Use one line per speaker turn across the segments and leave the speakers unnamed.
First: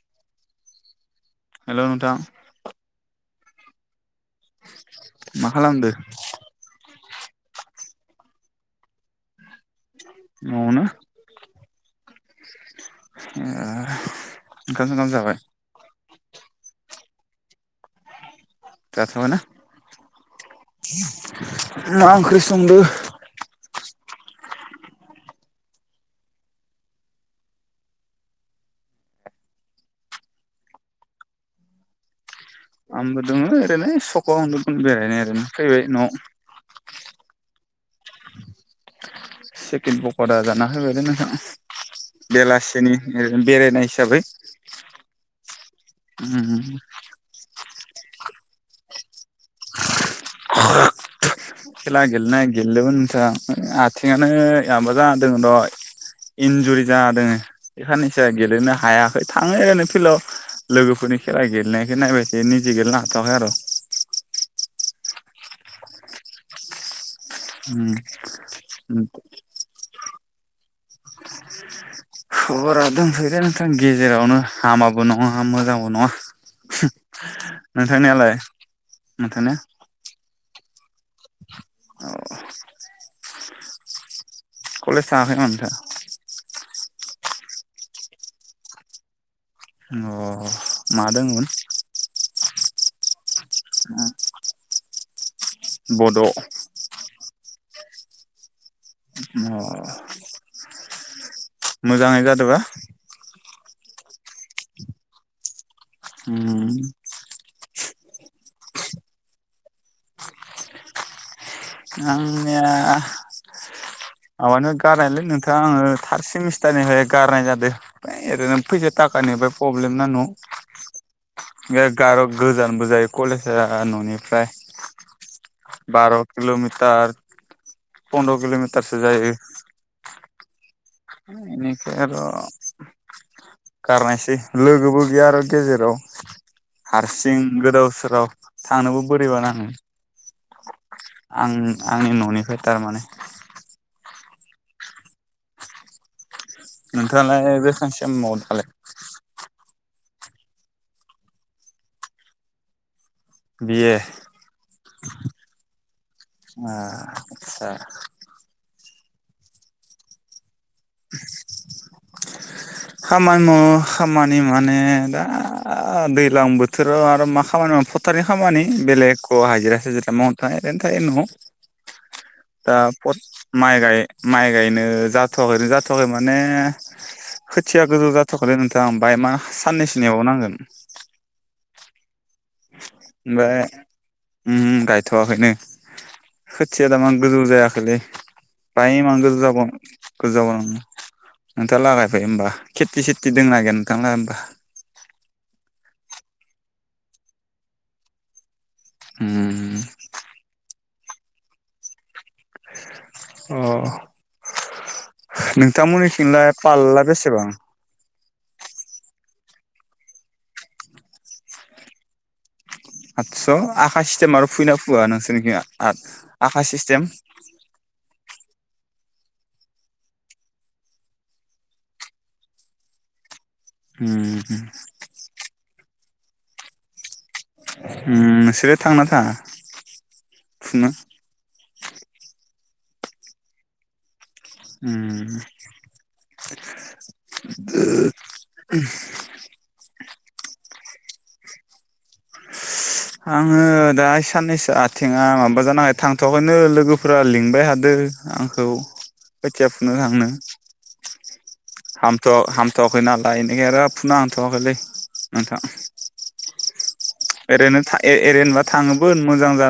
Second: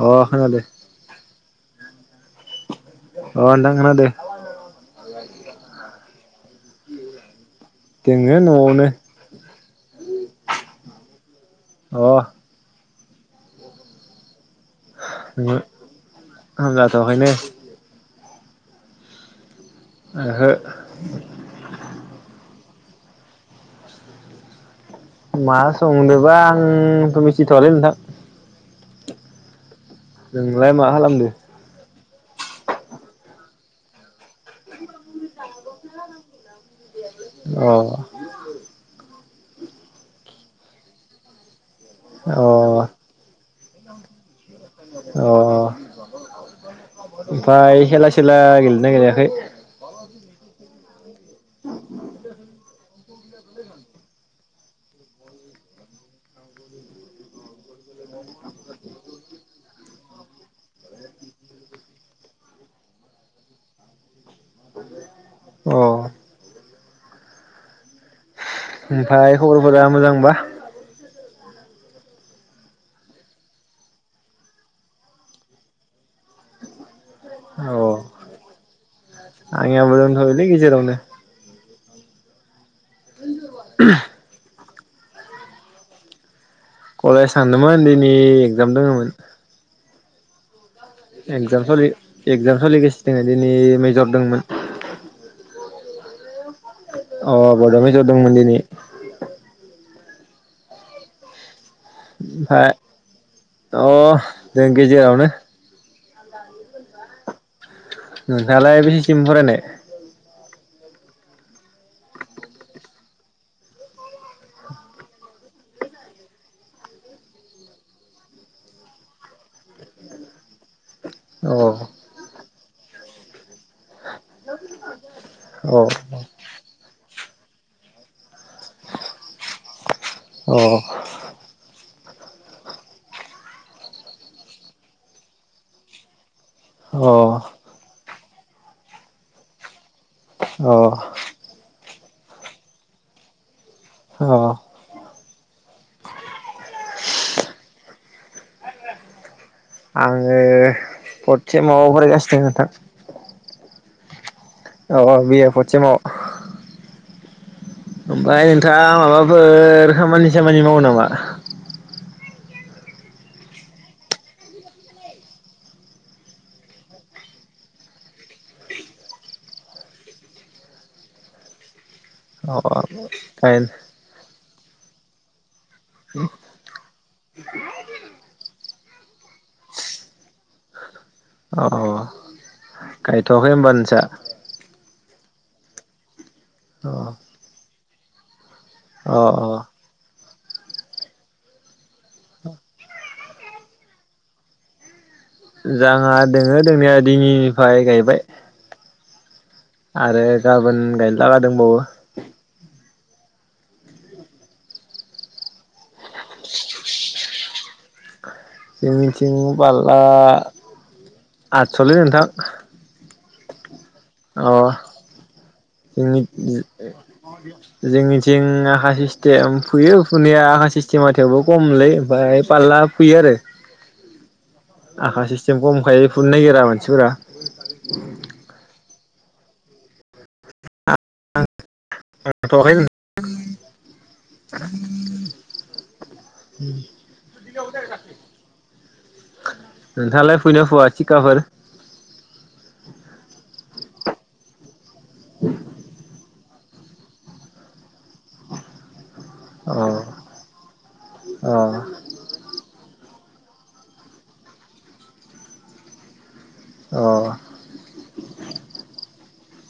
अ खोनादो
हेल' नोंथां
अ नोंथां खोनादो
मा खालामदो?
दङो न'आवनो
न'आवनो
अ
ए ओंखाम संनानै जाबाय
आं जाथ'आखैनो
जाथ'आना
ओहो
मा ओंख्रि संदो
मा संदोबा आंथ' मिथिथ'वालै नोंथां नोंलाय मा खालामदो?
आंबो दङ ओरैनो सखआव हांदोमोन बेरायनो ओरैनो फैबाय न'आव
अ
[inaudible] चिकेन पक'रा जाना फैबायलै नोंथां
अ
बेलासेनि ओ बेरायनाय हिसाबै
अ
उम
ओमफाय खेला सेला गेलेदोना गेलेयाखै?
[unintelligible] खेला गेलेनाया गेलेदोंमोन नोंथां आथिंआनो माबा जाना दों र' इन्जुरि जाना दोङो बे खाननैसोआ गेलेनो हायाखै थाङो ओरै फिल्डआव लोगोफोरनि खेला गेलेनायखौ नायबाय थायो निजे गेलेनो हाथ'वाखै आर'।
अ
उम
ओमफाय खबरफोरा मोजांबा?
खबरा दंथ'योदे नोंथां गेजेरावनो हामाबो नङा मोजांबो नङा।
अ
नोंथांनियालाय? नोंथांनिया
आंनियाबो दंथ'योलै गेजेरावनो।
औ कलेस थाङाखै नामा नोंथाङा?
कलेज थांदोंमोन दिनै एगजाम दङोमोन।
अ मा दंमोन
एगजामफारि एकजाम सोलिगासिनो दोङो। दिनै मेजर दोंमोन।
बद'
अ बद'मेजर दंमोन दिनै।
मोजाङै जादोबा?
ओमफाय अ दों गेजेरावनो।
उम
नोंथाङालाय बेसेसिम फरायनाय?
आंनिया माबानो गारनायलै नोंथां आङो थार सेमिस्टारनिफ्राय गारनाय जादों ओइ माहाय ओरैनो फैसा थाखानिफ्राय प्रब्लेम ना न'आव।
अ
ए गार गोजानबो जायो कलेज जा न'निफ्राय बार' मिटार फन्द्र' किल'मिटारसो जायो।
अ
इनिफाय आर' गारनायसै लोगोबो गैया आरो गेजेराव।
अ
हारसिं गोदाव सोराव। थांनोबो बोरैबा नाङो।
अ
आं आंनि न'निफ्राय थारमाने।
अ
नोंथाङालाय बेसां सेमाव दालाय?
आङो फथ सेमाव‌ फरायगासिनो दोङो नोंथां।
बि ए
औ औ बि ए फथ सेमाव।
आदसा
ओमफाय नोंथां माबाफोर खामानि सामानि खामानि मावो नामा?
खामानि मावो खामानि माने दा दैजलां बोथोराव आरो मा खामानि माव फोथारनि खामानि बेलेग एख' हाजिरा साजिरा मावनो थाङा ओरैनो थायो न'आव
अ
दा माइ गाय माइ ग गायनो जाथ'व थ माने खोथिया गोजौ जाथ'वाखै नोंथां ओमफ्राय मा साननैसो नेबाव नांगोन
औ औ गायथ'वाखै होमबा नोंसा
थ'वाखैनो खोथिया
अ
दामा गोजौ जायाखैलै [unintelligible] गोजौ
अ
जाबाव गोजावनो नोंथाङा लागायबाय होनबा खेथि सेथि दोंनो ना गैया नोंथां होमबा
जोंहा दोङो दोंनाया दिनिनिफ्राय गायबाय
[inaudible]
आरो गाबोन गायनो लागादोंबावो
अ नोंथांमोननिथिंलाय पालला बेसेबां
जोंनिथिं फालला आठस' लै नोंथां
आठस' आखा सिस्टेम आरो
अ
फुयोना फुवा नोंसोरनिखि
जोंनि
आखा सिस्टेम
जिं आखा सिस्टेम फैयो फुनाया आखा सिस्टेमाथायेवबो खमलै ओमफ्राय फारला फुयो आरो
उम
आखा सिस्टेम खमखाय फुनो नायगिरा मानसिफोरा
उम नोंसोर थांना थाङा फुनो
खै [inaudible]
उम
नोंथाङालाय फुयोना फुवा थिखाफोर
आङो दा साननैसो आ आथिंआ माबा जानानै थां थहायनो लोगोफोरा लिंबाय थादों आंखौ खोथिया
अ
फुनो थांनो
अ
हामथ' फथ'वाखै नालाय इनिखाय आरो फुना हांथ'वाखैलै नोंथां
अ
ओरैनो ओरैनोबा थाङोमोन मोजां जा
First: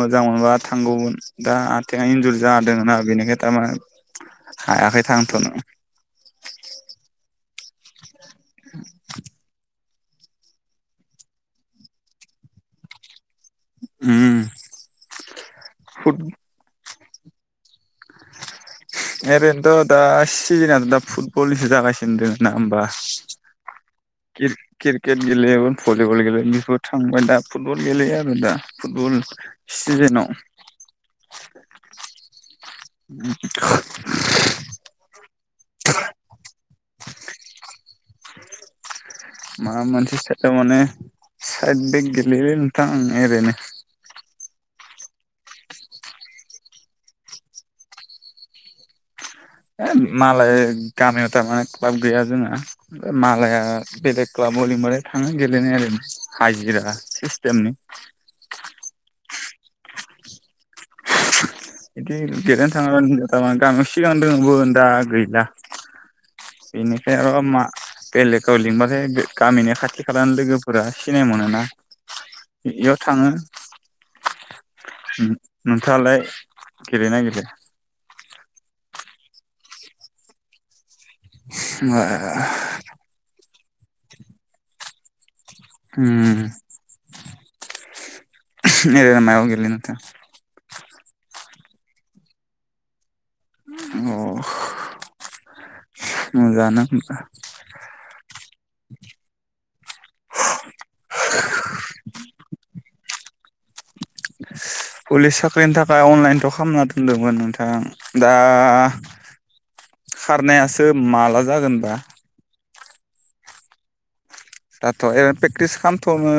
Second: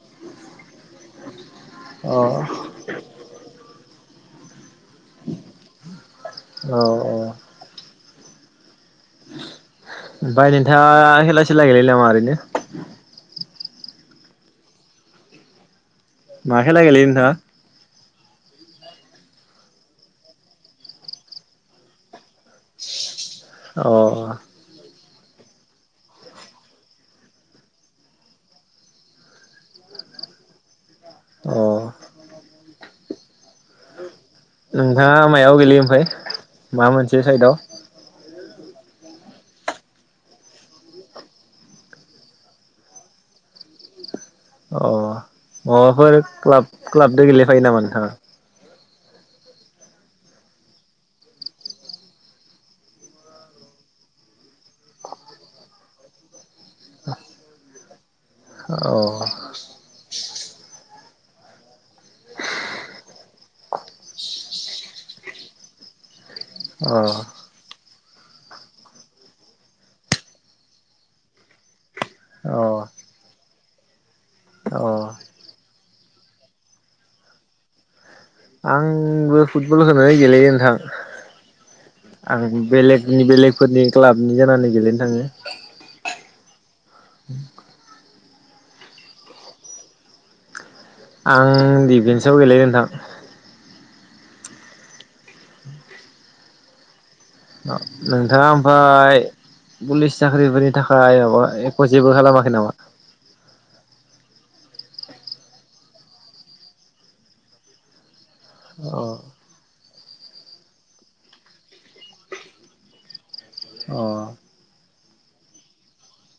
मोजां मोनबा थांगौमोन दा आथिंआ
औ
इन्जुरि जादों ना बेनिखाय थारमाने हायाखै थांथनो
औ औ
[inaudible]
ओमफ्राय नोंथांड़ा खेला सिला गेलेयो नामा ओरैनो
उम फुट
माखेला गेलेयो दा
ओरैनोथ' दा सिजोनथ' दा फुटबलसो जागासिनो दोङ ना होमबा
अ
क्रिकेट गेलेयो भलिबल गेलेयो बेफोर थांबाय दा फुटबल गेलेयो आरो दा फुटबल सिजेनाव
अ
थ [unintelligible]
नोंथांड़ा मायाव गेलेयो ओमफ्राय माबा मोनसे साइदआव
मा मोनसे साइदाव माने साइदजों गैयालै नोंथां आं ओरैनो
अ माबाफोर क्लाब क्लाबजों गेलेखायो नामा नोंथाङा
ए मालाय गामियाव थारमाने क्लाब गैया जोंहा मालाया बेलेग क्लाब ह लिंबारै थाङो गेलेनाय आरो हाजिरा सिस्टेमनि
औ
बिदि देरनो थाङाब थारमा गामियाव सिगां दोङबो दा गैला बेनिखाय
अ
आरो' मा बेलेगाव लिंबथाय गामिनि खाथि खालानि लोगोफोरा सिनाय मोनोना
अ
बेयाव थाङो
अ
नोंथाङालाय गेलेयो ना गेलेया
आंबो फुटबल होनो गेलेयो नोंथां आं बेलगनि बेलग फोरनि क्लाबनि जानानै गेलेनो थांङो।
उम [unintelligible] [unintelligible]
आं दिडिफेन्सआव गेलेयो नोंथां
अ मोजांयानो
नोंथांङा ओमफ्राय पुलिस साख्रिफोरनि थाखाय माबा एख' जेबो खालामाखै नामा?
पुलिस साख्रिनि थाखाय अनलाइनथ' खालामना दोनदोंमोन नोंथां दा
अ
खारनायासो माला जागोनबा
अ
दाथ' ओरैनो प्रेक्टिस खालामथ'नो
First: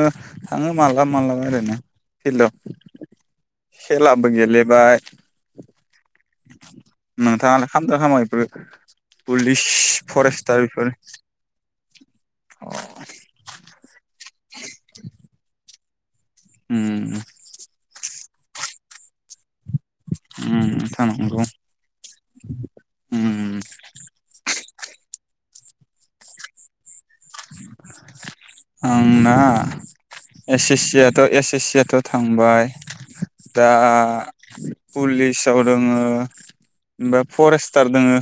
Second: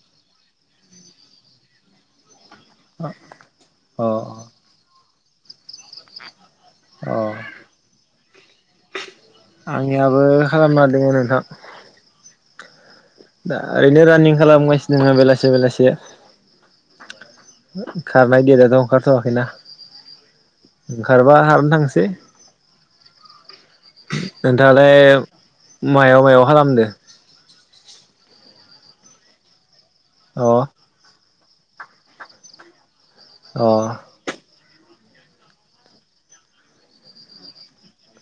थांङो माला माबलाबा ओरैनो फिल्डआव
अ
खेलाबो गेलेबाय
अ
नोंथांलाय खामदों खामाया पुलिस फरेस्टार
[unintelligible] [unintelligible] [unintelligible]
अ
दा ओरैनो रानिंग खालामगासिनो बेलासे बेलासे
उम
खारनाय देेदाथ' ओंखारथ'वाखैना
उम नोंथां
ओंखारबा
नंगौ
खारनो थांसै
[inaudible]
नोंथाङालाय मायाव मायाव खालामदो
आं ना
अ
ए सि सि याथ' एस सि याथ' थांबाय दा
अ
पुलिसाव दंङो ओमफ्राय फरेस्टार दंङो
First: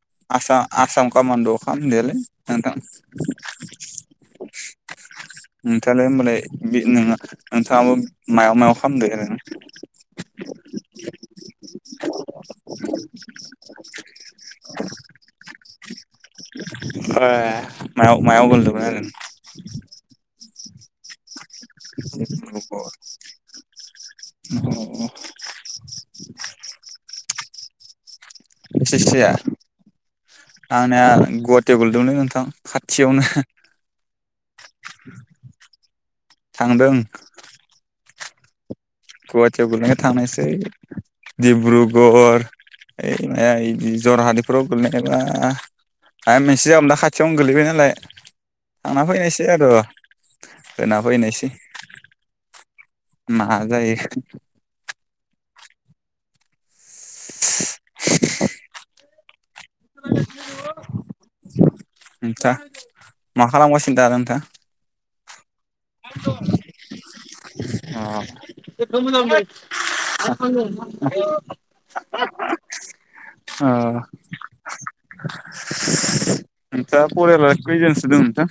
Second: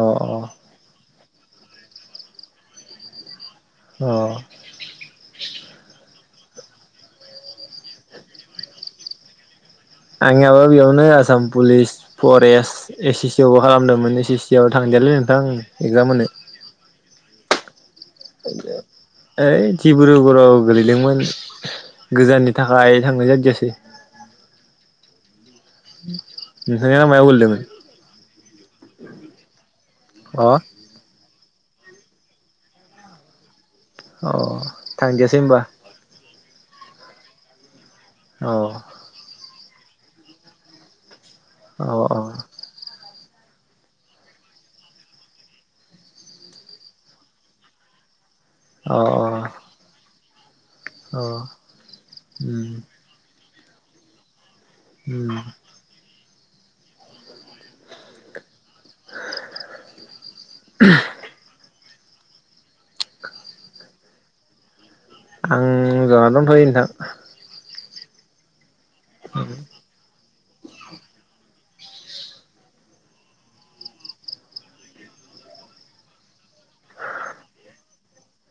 अ
आसा आसाम कामानद' खामदोलै नोंथां
अ
नोंथाङालाय होमबालाय बे नोङो नोंथाङाबो मायाव मायाव खालामदो नोंथां
आंनिबो बेयावनो Assam police forest S A C आवबो खालामदोंमोन एस ए सि आव थांदियालै नोंथां एक्जाम होनो
ओ मायाव मायाव गोलैदोमोन आरो
डिब्रुगरुराव गोलैदोंमोन गोजाननि
आरो
थाखाय थांनाय जादियासै
[unintelligible]
नोंथांनिया मायाव‌ गोलैदोमोन
एस ए सिया
अ
आंनिया ग वाटियाव गोलैदोमोनलै नोंथां खाथियावनो
अ थांदियासै होनबा
थांदों
औ
गुवाहाटीयाव गोलैनायखाय थांनायसै
अ
डिब्रुगर ओइ माया बिदि जरहादफ्राव गोलैनायबा मायबा मोनसे जागोमोन दा खाथियावनो गोलैबाय नालाय
अ
थांना फैनायसै आरो होना
अ
फैनायसै
उम
मा जायो
उम
[inaudible]
[inaudible] [unintelligible]
नोंथा मा खालामगासिनो दा नोंथा?
आं जना दंथ'यो नोंथां।
अ [unintelligible] [inaudible] अ नोंथाङा फरियाला कैजोनसो दं नोंथां?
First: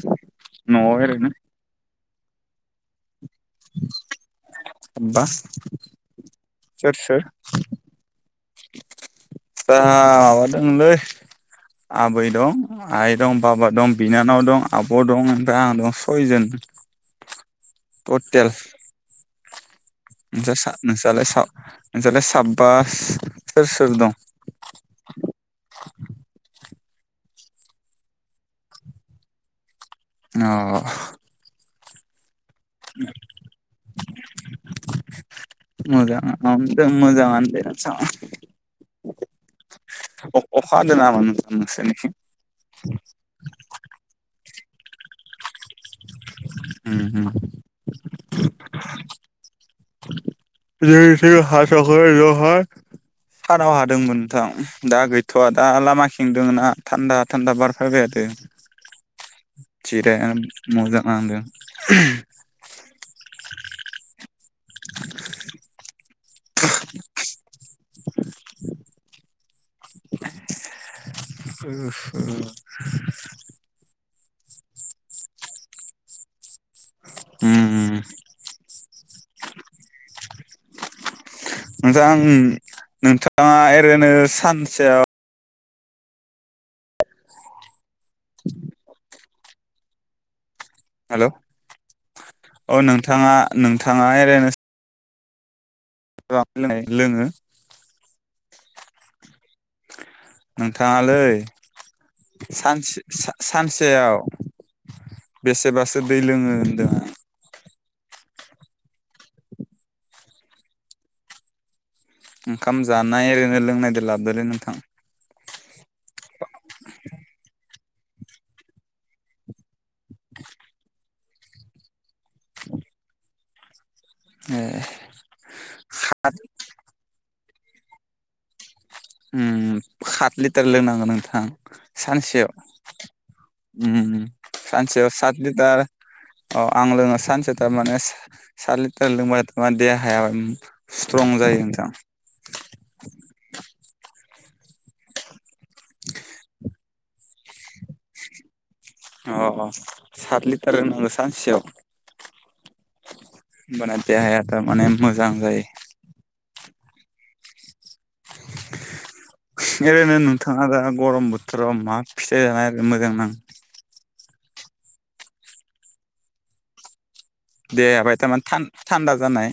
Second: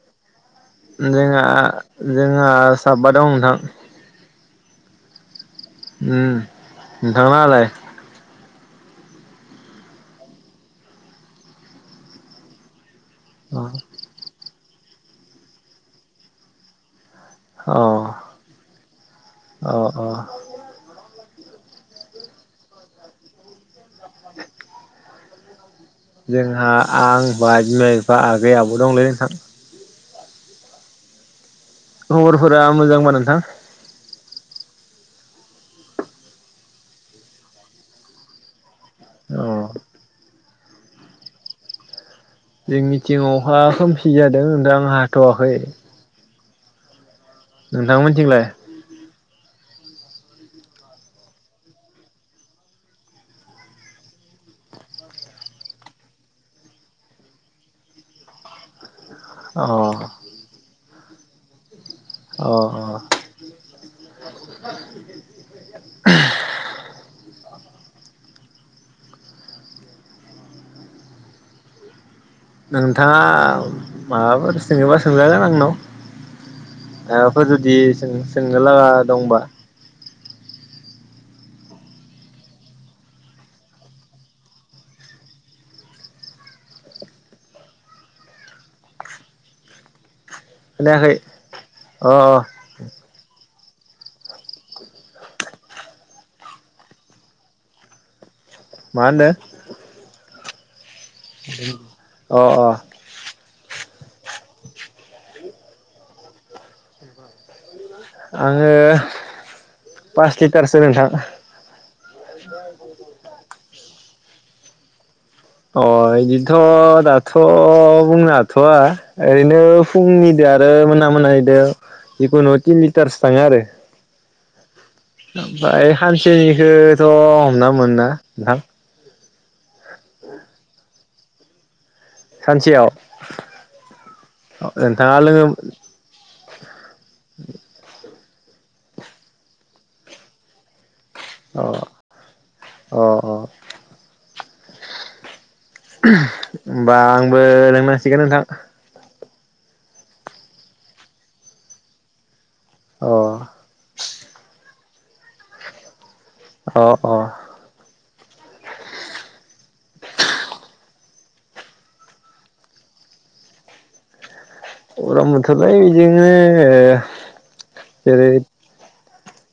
न'आव ओरैनो
जोंहा जोंहा साबाद दं नोंथां।
[unintelligible]
ओम
सोर सोर
नोंथां लाहालाय?
दा माबादोंलै आबै दं आइ दं
अ
बाबा दं बिनानाव दं आब' दं ओनफ्राय आं दं सयजन।
अ
टटेल
अ अ
नोंसा सा नोंसालाय सा नोंसालाय साबबा सोस सोर दं? [inaudible]
जोंहा आं बा बिमा बिफा आगै आबौ दंलै नोंथां।
नौ।
खबर फोरा मोजांबा नोंथां?
मोजां मोजां मजांयानो दे नोंथां।
अ
अखा हादों नामा नोंथां नोंसिनिथिं?
जोंनिथिं अखा खोमसि जादों। दाम हाथ'वाखै
उम उम
नोंथां मोननिथिंलाय?
जोंनिथिं हाथया'खौ दहाय सानाव हादोंमोन नोंथां दा गैथ'वा दा लामा खिं दङोना थान्दा थान्दा बार फैबाय थादों।
अ
जिरायानो मजा नांदों।
अ अ [inaudible]
[inaudible] उम
थाङा माबाफोर सोङोबा सोंजागोन आंनाव। माबाफोर जुदि
उम
सोंनो लागा दंबा।
मोजां नोंथाङा ओरैनो सानसेयाव [inaudible]
खोनायाखै
हेलौ
अ अ
औ नोंथाङा नोंथाङा एओरैनो [inaudible] लोङो
मा होनदों?
नों नोंथाङालै
अ
सान-सानसे सेयाव बेसेबासो दै लोङो होनदोंं आं
आङो पास लिटारसो नोंथां
ओंखाम जानाय ओरैनो लोंनायदो ला बेले नोंथां
अ बिदिथ' दाथ' बुंनो हाथ'व ओरैनो फुंनिदो आरो मोना मोना जिखुनु तिन लिटारसो थाङो आरो।
ए
ओमफाय हानसेनिखौथ' हमना मोना नोंथां।
उम खात लिटार लोंनांगोन नों थां सानसेयाव ओ सानसेयाव
नोंथाङा
सात
लोङो अ
लिटार अ आं लोङो सानसे थार माने सात लिटार लोंबा मा दे हायाब
अ अ औ [inaudible] होमबा आंबो लोंनांसिगोन नोंथां
अ सात लिटार लोंनांगौ सानसेयाव
अ
ओबाना देहाया‌ थार माने मोजां जायो
अ अ
ओरैनो नोंथाङा दा गरम बोथोराव मा फिथाइ जानाय आरो मोजां नां
गरम मोनथारबाय इदिनो ओ
दे आबाय थामान थान थान्दा जानाय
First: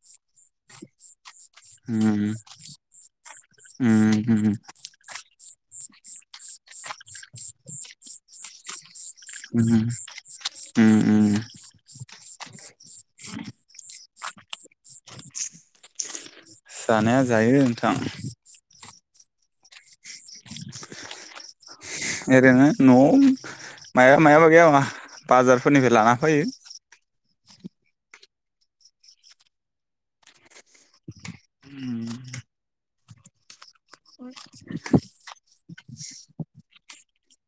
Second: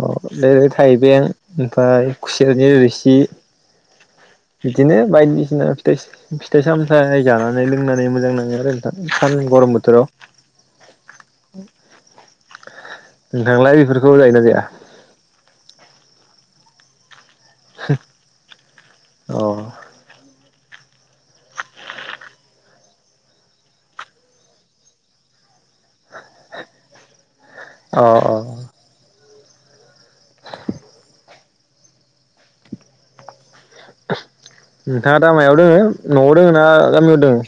अ बेै थाइबें ओमफाय
उम
खुसेरनि रोसि
उम उम
बिदिनो बायदि सिना फिथाइ फिथाइ सामथायाइ जानानै लोंनानै मोजां नाङो आरो। सान गरम
उम उम उम
बोथोराव नोंथां आलाय बेफोरखौ जायोना जाया?
जानाया जायो नोंथां।
अ
ओरैनो नआव माइबा मायाबा गैयाबा बाजारफोरनिफ्राय लाना फैयो।
अ अ [inaudible] नोंथाङा दामायाव दोङो नआव दोङो ना गामियाव दोङो?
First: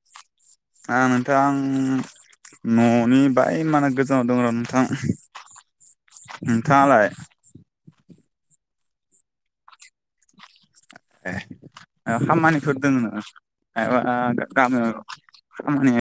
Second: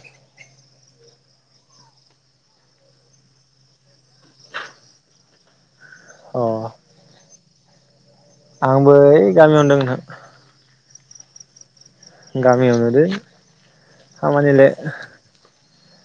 आ नोंथां आं ननि बाय माने गोजानाव दं र नोंथां। नोंथाङालाय?
आंबोै ओइ गामियावनो दों नोंथां।
ए ओ खामानिफोर
गामियावनो
दोङो
दे
नो मायबा
खामानिलाय
गामियाव खामानि